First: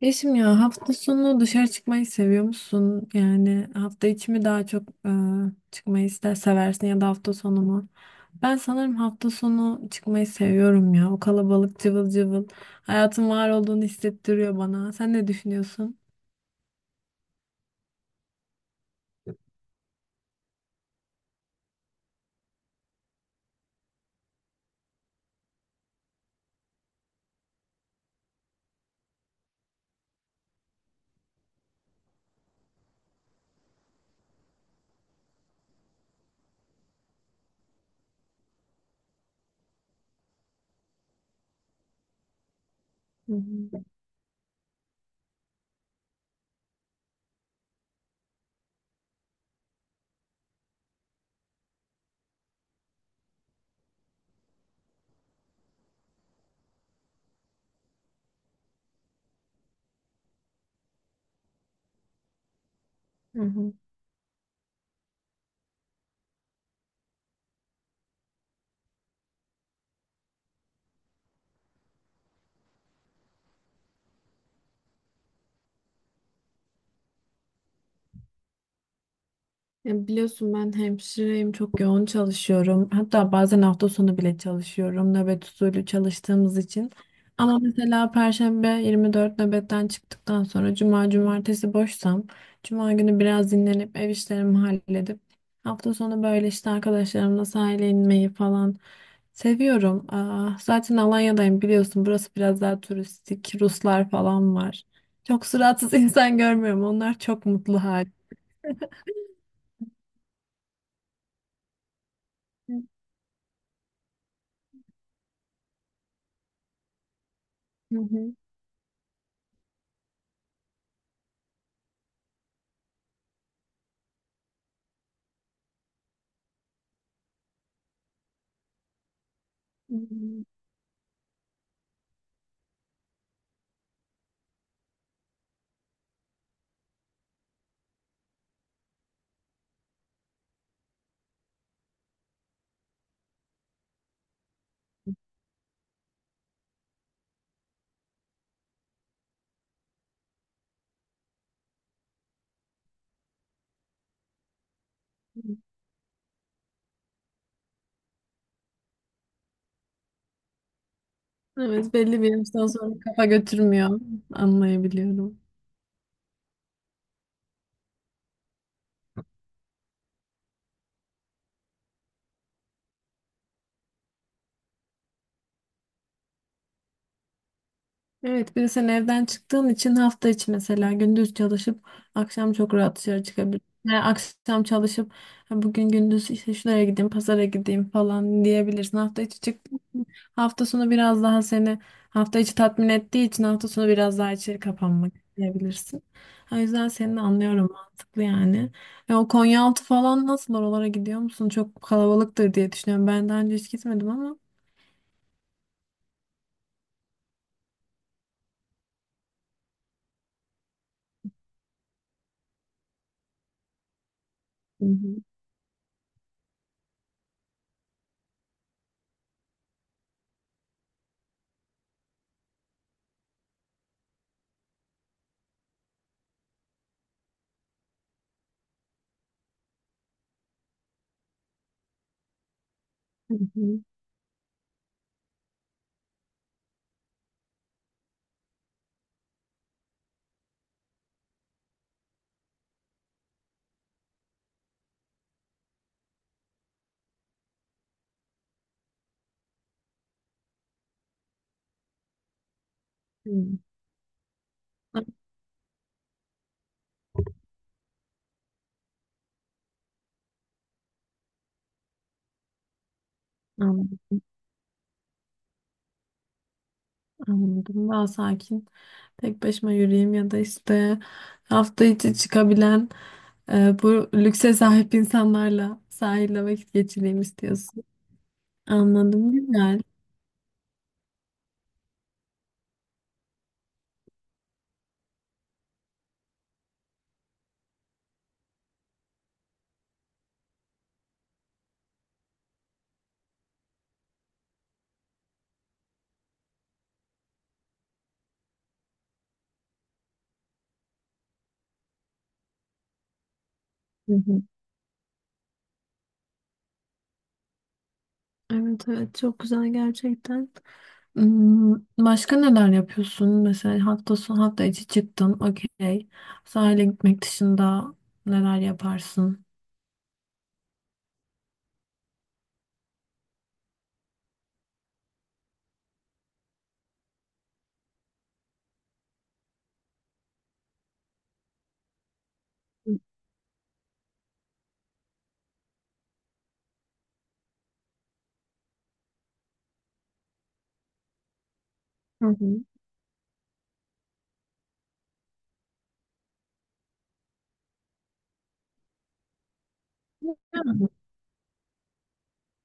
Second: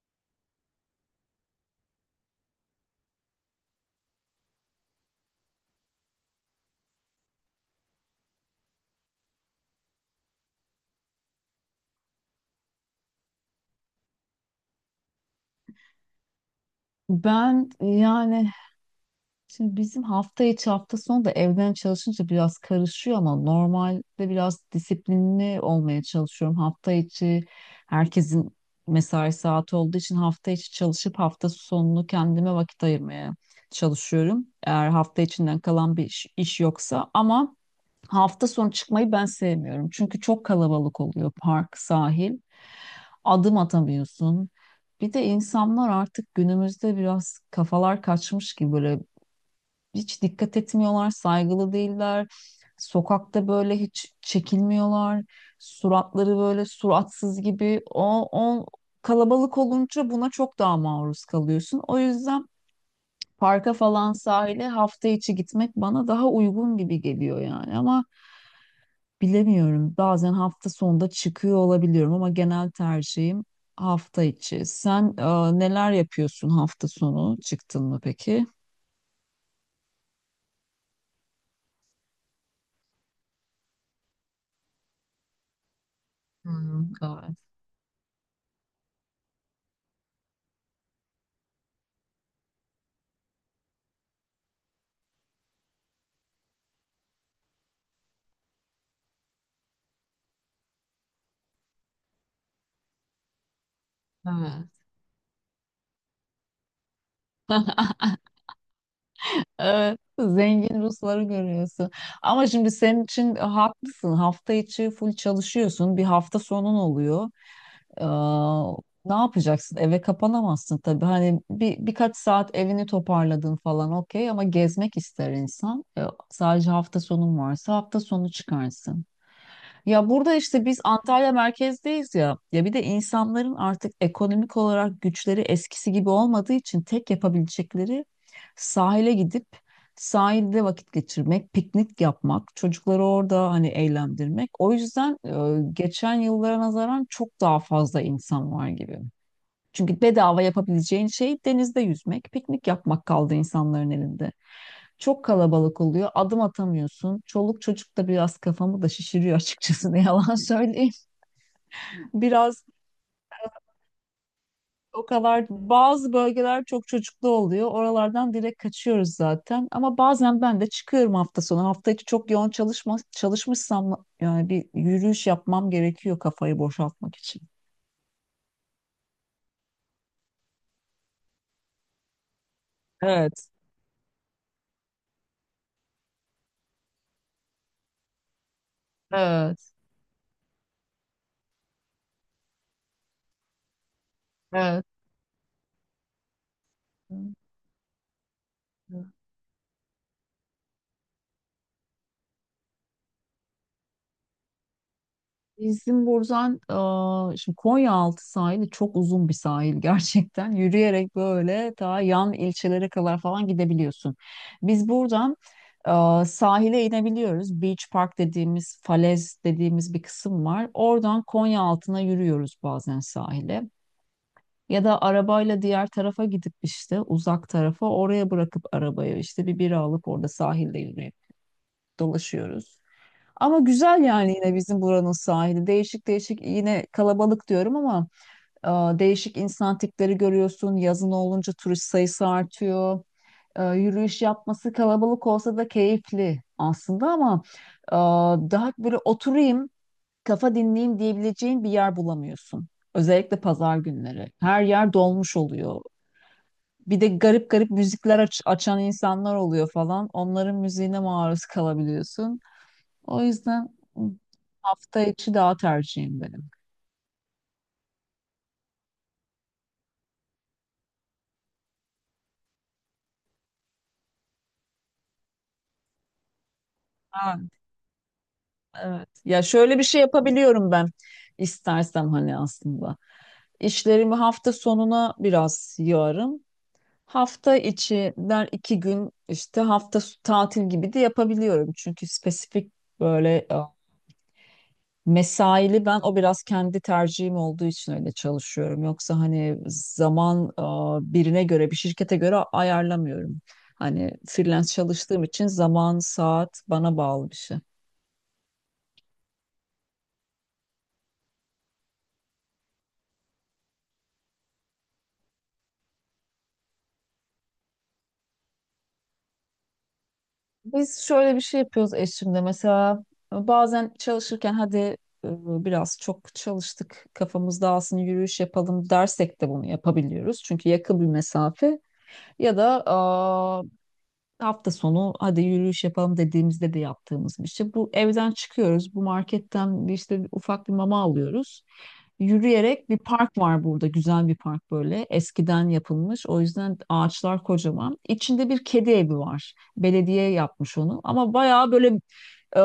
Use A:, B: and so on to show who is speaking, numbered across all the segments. A: Yeşim ya, hafta sonu dışarı çıkmayı seviyor musun? Yani hafta içi mi daha çok çıkmayı ister seversin, ya da hafta sonu mu? Ben sanırım hafta sonu çıkmayı seviyorum ya. O kalabalık cıvıl cıvıl hayatın var olduğunu hissettiriyor bana. Sen ne düşünüyorsun?
B: Ben yani şimdi bizim hafta içi hafta sonu da evden çalışınca biraz karışıyor ama normalde biraz disiplinli olmaya çalışıyorum. Hafta içi herkesin mesai saati olduğu için hafta içi çalışıp hafta sonunu kendime vakit ayırmaya çalışıyorum. Eğer hafta içinden kalan bir iş yoksa ama hafta sonu çıkmayı ben sevmiyorum. Çünkü çok kalabalık oluyor park, sahil.
A: Hı
B: Adım
A: hı.
B: atamıyorsun. Bir de insanlar artık günümüzde biraz kafalar kaçmış gibi böyle hiç dikkat etmiyorlar, saygılı değiller. Sokakta böyle hiç çekilmiyorlar. Suratları böyle suratsız gibi. O kalabalık olunca buna çok daha maruz kalıyorsun. O yüzden
A: Hı hı.
B: parka falan sahile hafta içi gitmek bana daha uygun gibi geliyor yani ama bilemiyorum. Bazen hafta sonunda çıkıyor olabiliyorum ama genel tercihim hafta içi. Sen neler yapıyorsun hafta sonu? Çıktın mı peki?
A: Ya biliyorsun, ben hemşireyim, çok yoğun çalışıyorum. Hatta bazen hafta sonu bile çalışıyorum, nöbet usulü çalıştığımız için.
B: Hmm, evet.
A: Ama mesela Perşembe 24 nöbetten çıktıktan sonra Cuma, Cumartesi boşsam, Cuma günü biraz dinlenip ev işlerimi halledip hafta sonu böyle işte arkadaşlarımla sahile inmeyi falan seviyorum. Aa, zaten Alanya'dayım, biliyorsun, burası biraz daha turistik, Ruslar falan
B: Evet.
A: var. Çok suratsız insan görmüyorum. Onlar çok mutlu.
B: Evet, zengin Rusları görüyorsun. Ama şimdi
A: Hı
B: senin için haklısın. Hafta içi full çalışıyorsun. Bir hafta sonun oluyor. Ee,
A: hı.
B: Ne yapacaksın? Eve kapanamazsın tabii. Hani birkaç saat evini toparladın falan okey ama gezmek ister insan. Sadece hafta sonun varsa hafta sonu çıkarsın. Ya burada işte biz Antalya merkezdeyiz ya. Ya bir de insanların artık ekonomik olarak güçleri eskisi gibi olmadığı için tek yapabilecekleri sahile gidip sahilde vakit geçirmek, piknik yapmak, çocukları orada hani eğlendirmek. O yüzden geçen yıllara nazaran çok daha fazla insan var gibi. Çünkü bedava yapabileceğin şey denizde yüzmek, piknik yapmak kaldı insanların elinde. Çok kalabalık oluyor. Adım atamıyorsun. Çoluk çocuk da biraz kafamı da şişiriyor açıkçası ne yalan söyleyeyim.
A: Evet, belli bir
B: Biraz
A: yaştan sonra kafa götürmüyor.
B: o
A: Anlayabiliyorum.
B: kadar bazı bölgeler çok çocuklu oluyor. Oralardan direkt kaçıyoruz zaten. Ama bazen ben de çıkıyorum hafta sonu. Hafta içi çok yoğun çalışmışsam yani bir yürüyüş yapmam gerekiyor kafayı boşaltmak için.
A: Evet, bir de sen evden çıktığın için hafta içi mesela gündüz çalışıp akşam çok rahat dışarı
B: Evet.
A: çıkabilirsin. Yani akşam çalışıp "Ha, bugün gündüz işte şuraya gideyim, pazara gideyim" falan diyebilirsin. Hafta içi
B: Evet,
A: çıktığın için hafta sonu biraz daha seni hafta içi tatmin ettiği için hafta sonu biraz daha içeri
B: evet.
A: kapanmak isteyebilirsin. O yüzden seni de anlıyorum, mantıklı yani. O Konyaaltı falan nasıl, oralara gidiyor musun? Çok kalabalıktır diye düşünüyorum. Ben daha önce hiç gitmedim ama.
B: Bizim buradan şimdi Konyaaltı sahili çok uzun bir sahil gerçekten. Yürüyerek böyle ta yan ilçelere kadar falan gidebiliyorsun.
A: Hı
B: Biz
A: hı,
B: buradan sahile inebiliyoruz. Beach Park dediğimiz, falez dediğimiz bir kısım var. Oradan Konyaaltı'na yürüyoruz bazen sahile. Ya da arabayla diğer tarafa gidip işte uzak tarafa oraya bırakıp arabayı işte bir bira alıp orada sahilde yürüyüp dolaşıyoruz.
A: hı
B: Ama
A: hı,
B: güzel yani yine bizim buranın sahili. Değişik değişik yine kalabalık diyorum ama e, değişik insan tipleri görüyorsun. Yazın olunca turist sayısı artıyor. Yürüyüş yapması kalabalık olsa da keyifli aslında ama daha böyle oturayım, kafa dinleyeyim diyebileceğin bir yer bulamıyorsun. Özellikle
A: hı.
B: pazar günleri. Her yer dolmuş oluyor. Bir de garip garip müzikler açan insanlar oluyor falan. Onların müziğine maruz kalabiliyorsun. O yüzden hı,
A: Anladım.
B: hafta içi daha tercihim benim.
A: Anladım. Daha sakin. Tek başıma yürüyeyim ya da işte hafta içi çıkabilen bu lükse sahip insanlarla sahilde vakit geçireyim
B: Ha,
A: istiyorsun.
B: evet.
A: Anladım.
B: Ya şöyle
A: Güzel.
B: bir şey yapabiliyorum ben istersem hani aslında. İşlerimi hafta sonuna biraz yığarım. Hafta içinden iki gün işte tatil gibi de yapabiliyorum. Çünkü spesifik böyle mesaili ben o biraz kendi tercihim olduğu için öyle çalışıyorum. Yoksa hani zaman birine göre, bir şirkete göre ayarlamıyorum. Hani
A: Hı hı.
B: freelance çalıştığım için zaman, saat bana bağlı bir şey.
A: Evet evet, çok güzel gerçekten. Hmm. Başka neler yapıyorsun? Mesela hafta sonu, hafta içi çıktın. Okey. Sahile gitmek dışında neler yaparsın?
B: Biz şöyle bir şey yapıyoruz eşimle. Mesela bazen çalışırken hadi biraz çok çalıştık, kafamız dağılsın, yürüyüş yapalım dersek de bunu yapabiliyoruz. Çünkü yakın bir mesafe ya da hafta sonu hadi yürüyüş yapalım dediğimizde de yaptığımız bir şey. Bu evden çıkıyoruz. Bu marketten bir ufak bir mama alıyoruz.
A: Hı hı.
B: Yürüyerek bir park var burada. Güzel bir park böyle. Eskiden yapılmış. O yüzden ağaçlar kocaman. İçinde bir kedi evi var. Belediye yapmış
A: Hı
B: onu. Ama bayağı böyle e,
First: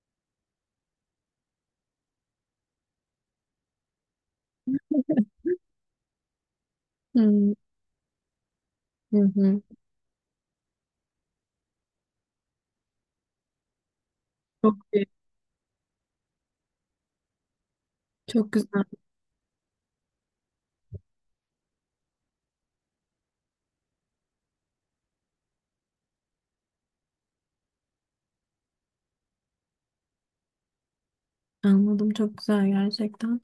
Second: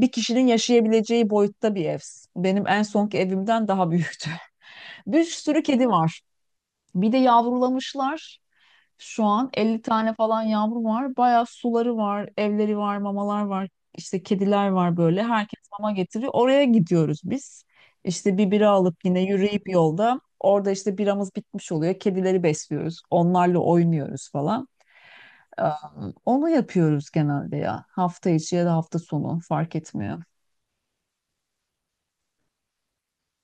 B: bir kişinin yaşayabileceği boyutta bir ev. Benim en sonki evimden daha büyüktü. Bir sürü kedi var. Bir de
A: hı.
B: yavrulamışlar.
A: Hı
B: Şu an
A: hı.
B: 50 tane falan yavru var. Bayağı suları var, evleri var, mamalar var. İşte kediler
A: Çok
B: var
A: iyi.
B: böyle. Herkes mama getiriyor. Oraya gidiyoruz biz. İşte bir
A: Çok güzel.
B: bira alıp yine yürüyüp yolda. Orada işte biramız bitmiş oluyor. Kedileri besliyoruz. Onlarla oynuyoruz falan. Ee, Onu yapıyoruz genelde ya. Hafta içi ya da hafta sonu fark etmiyor.
A: Anladım, çok güzel gerçekten.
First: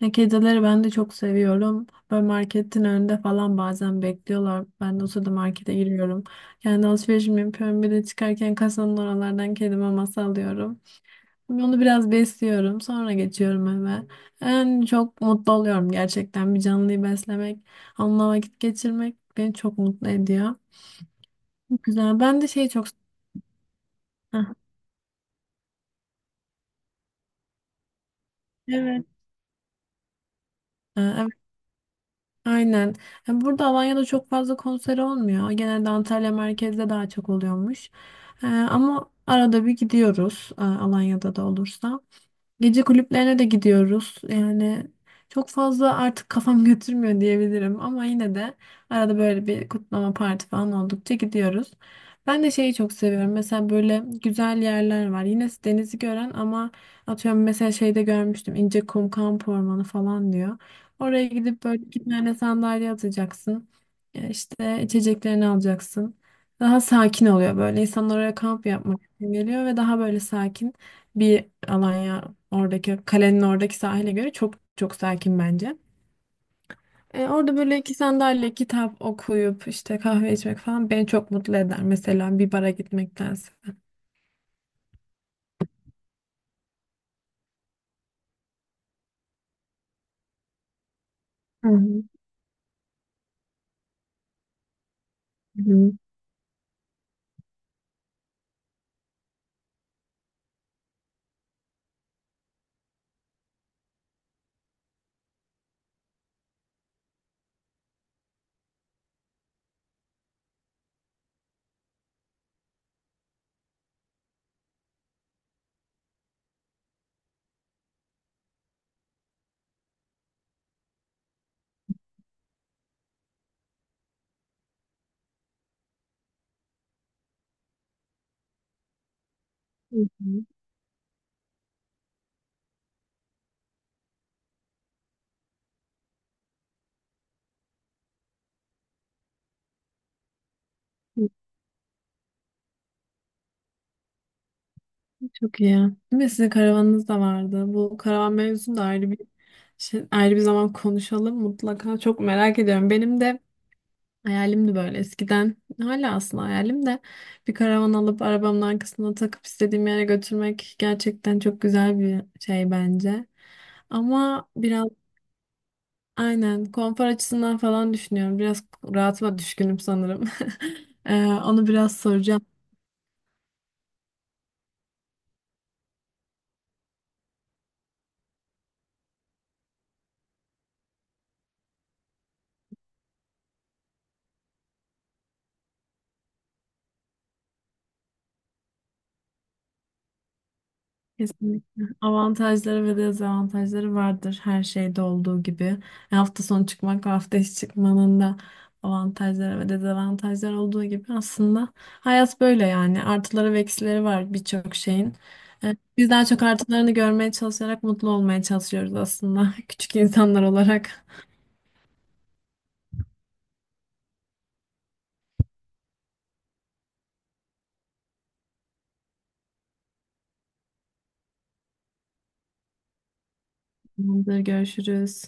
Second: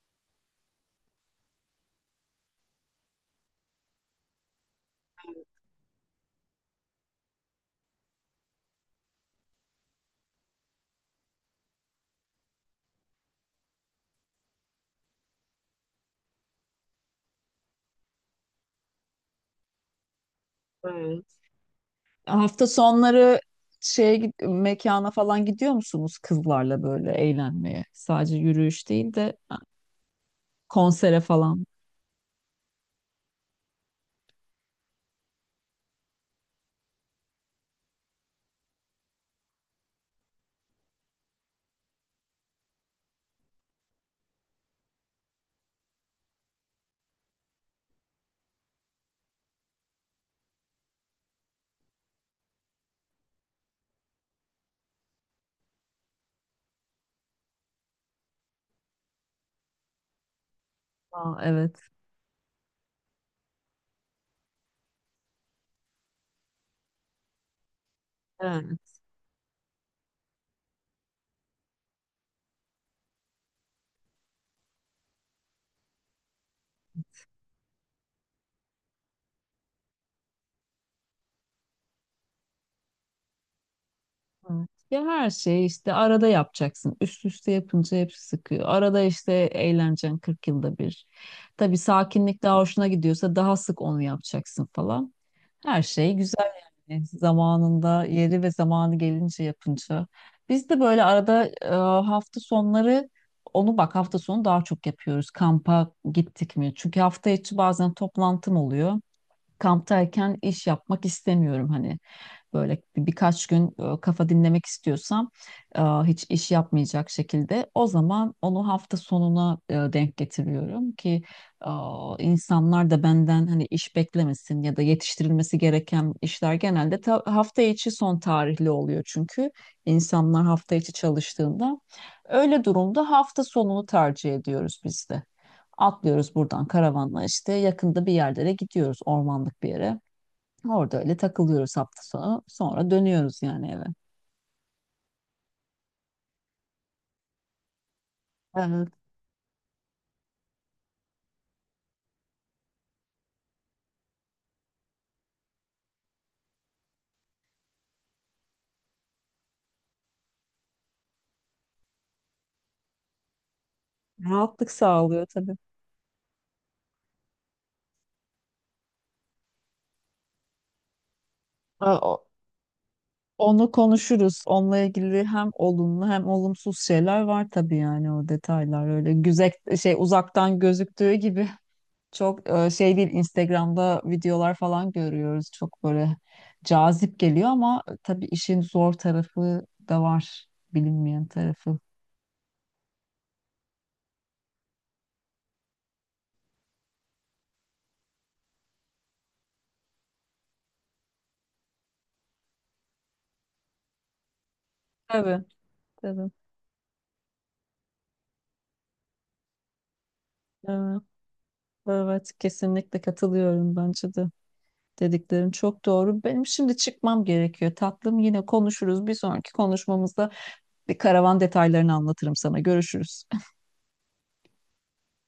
A: Ya, kedileri ben de çok seviyorum. Böyle marketin önünde falan bazen bekliyorlar. Ben de o sırada markete giriyorum. Kendi alışverişimi yapıyorum. Bir de çıkarken kasanın oralardan kedi maması alıyorum. Onu biraz besliyorum. Sonra geçiyorum eve. En çok mutlu oluyorum gerçekten. Bir canlıyı beslemek, onunla vakit geçirmek beni çok mutlu ediyor. Güzel. Ben de
B: Hafta
A: şeyi çok...
B: sonları
A: Heh.
B: mekana falan gidiyor musunuz kızlarla böyle eğlenmeye? Sadece yürüyüş
A: Evet.
B: değil de konsere
A: Ee,
B: falan.
A: Aynen. Ya, burada Alanya'da çok fazla konser olmuyor. Genelde Antalya merkezde daha çok oluyormuş. Ama arada bir gidiyoruz, Alanya'da da olursa. Gece kulüplerine de gidiyoruz. Yani çok fazla artık kafam götürmüyor diyebilirim, ama yine de arada böyle bir kutlama, parti falan oldukça gidiyoruz. Ben de şeyi çok seviyorum. Mesela böyle güzel yerler var. Yine denizi gören ama, atıyorum mesela, şeyde görmüştüm. İncekum Kamp Ormanı falan diyor. Oraya
B: Aa,
A: gidip
B: evet.
A: böyle iki tane sandalye atacaksın. E, İşte içeceklerini alacaksın. Daha sakin oluyor böyle. İnsanlar oraya kamp
B: Evet,
A: yapmak için geliyor ve daha böyle sakin bir Alanya, oradaki kalenin oradaki sahile göre çok çok sakin bence. Orada böyle iki sandalye kitap okuyup işte kahve içmek falan beni çok mutlu eder. Mesela bir bara gitmektense.
B: evet. Ya her şeyi işte arada yapacaksın. Üst üste yapınca hepsi sıkıyor. Arada işte eğleneceksin 40 yılda bir.
A: Hı
B: Tabii
A: hı,
B: sakinlik daha hoşuna gidiyorsa daha sık onu yapacaksın falan.
A: hı
B: Her
A: hı,
B: şey güzel yani zamanında yeri ve zamanı gelince yapınca. Biz de böyle arada hafta sonları onu bak hafta sonu daha çok yapıyoruz. Kampa gittik mi? Çünkü hafta içi bazen toplantım oluyor. Kamptayken iş yapmak istemiyorum hani böyle birkaç gün kafa dinlemek istiyorsam hiç iş yapmayacak şekilde o zaman onu hafta sonuna denk getiriyorum ki e, insanlar da benden hani iş beklemesin ya da yetiştirilmesi gereken işler genelde hafta içi son tarihli oluyor çünkü
A: hı
B: insanlar
A: hı,
B: hafta içi çalıştığında öyle durumda hafta sonunu tercih ediyoruz biz de. Atlıyoruz buradan karavanla işte yakında bir yerlere gidiyoruz ormanlık bir yere. Orada öyle
A: hı.
B: takılıyoruz hafta sonu. Sonra dönüyoruz yani eve.
A: Çok iyi. Değil mi? Sizin karavanınız da vardı. Bu karavan mevzusunu da
B: Evet.
A: ayrı bir şey, ayrı bir zaman konuşalım mutlaka. Çok merak ediyorum. Benim de hayalimdi böyle eskiden. Hala aslında hayalim de bir karavan alıp arabamın arkasına takıp istediğim yere götürmek gerçekten çok güzel bir şey bence. Ama
B: Rahatlık
A: biraz,
B: sağlıyor tabii.
A: aynen, konfor açısından falan düşünüyorum. Biraz rahatıma düşkünüm sanırım. Onu biraz
B: Ha, o-
A: soracağım.
B: Onu konuşuruz. Onunla ilgili hem olumlu hem olumsuz şeyler var tabii yani o detaylar öyle güzel şey uzaktan gözüktüğü gibi çok şey değil, Instagram'da videolar falan görüyoruz. Çok böyle cazip geliyor ama tabii işin zor tarafı da var. Bilinmeyen tarafı.
A: Kesinlikle. Avantajları ve dezavantajları vardır her şeyde olduğu gibi. E, hafta sonu çıkmak ve hafta içi çıkmanın da avantajları ve dezavantajları olduğu gibi, aslında hayat böyle yani. Artıları ve eksileri var birçok şeyin.
B: Tabii,
A: Biz daha
B: tabii.
A: çok artılarını görmeye çalışarak mutlu olmaya çalışıyoruz aslında, küçük insanlar
B: Evet,
A: olarak.
B: evet, kesinlikle katılıyorum bence de. Dediklerin çok doğru. Benim şimdi çıkmam gerekiyor. Tatlım yine konuşuruz. Bir sonraki konuşmamızda bir karavan detaylarını anlatırım sana. Görüşürüz.
A: Tamamdır, görüşürüz.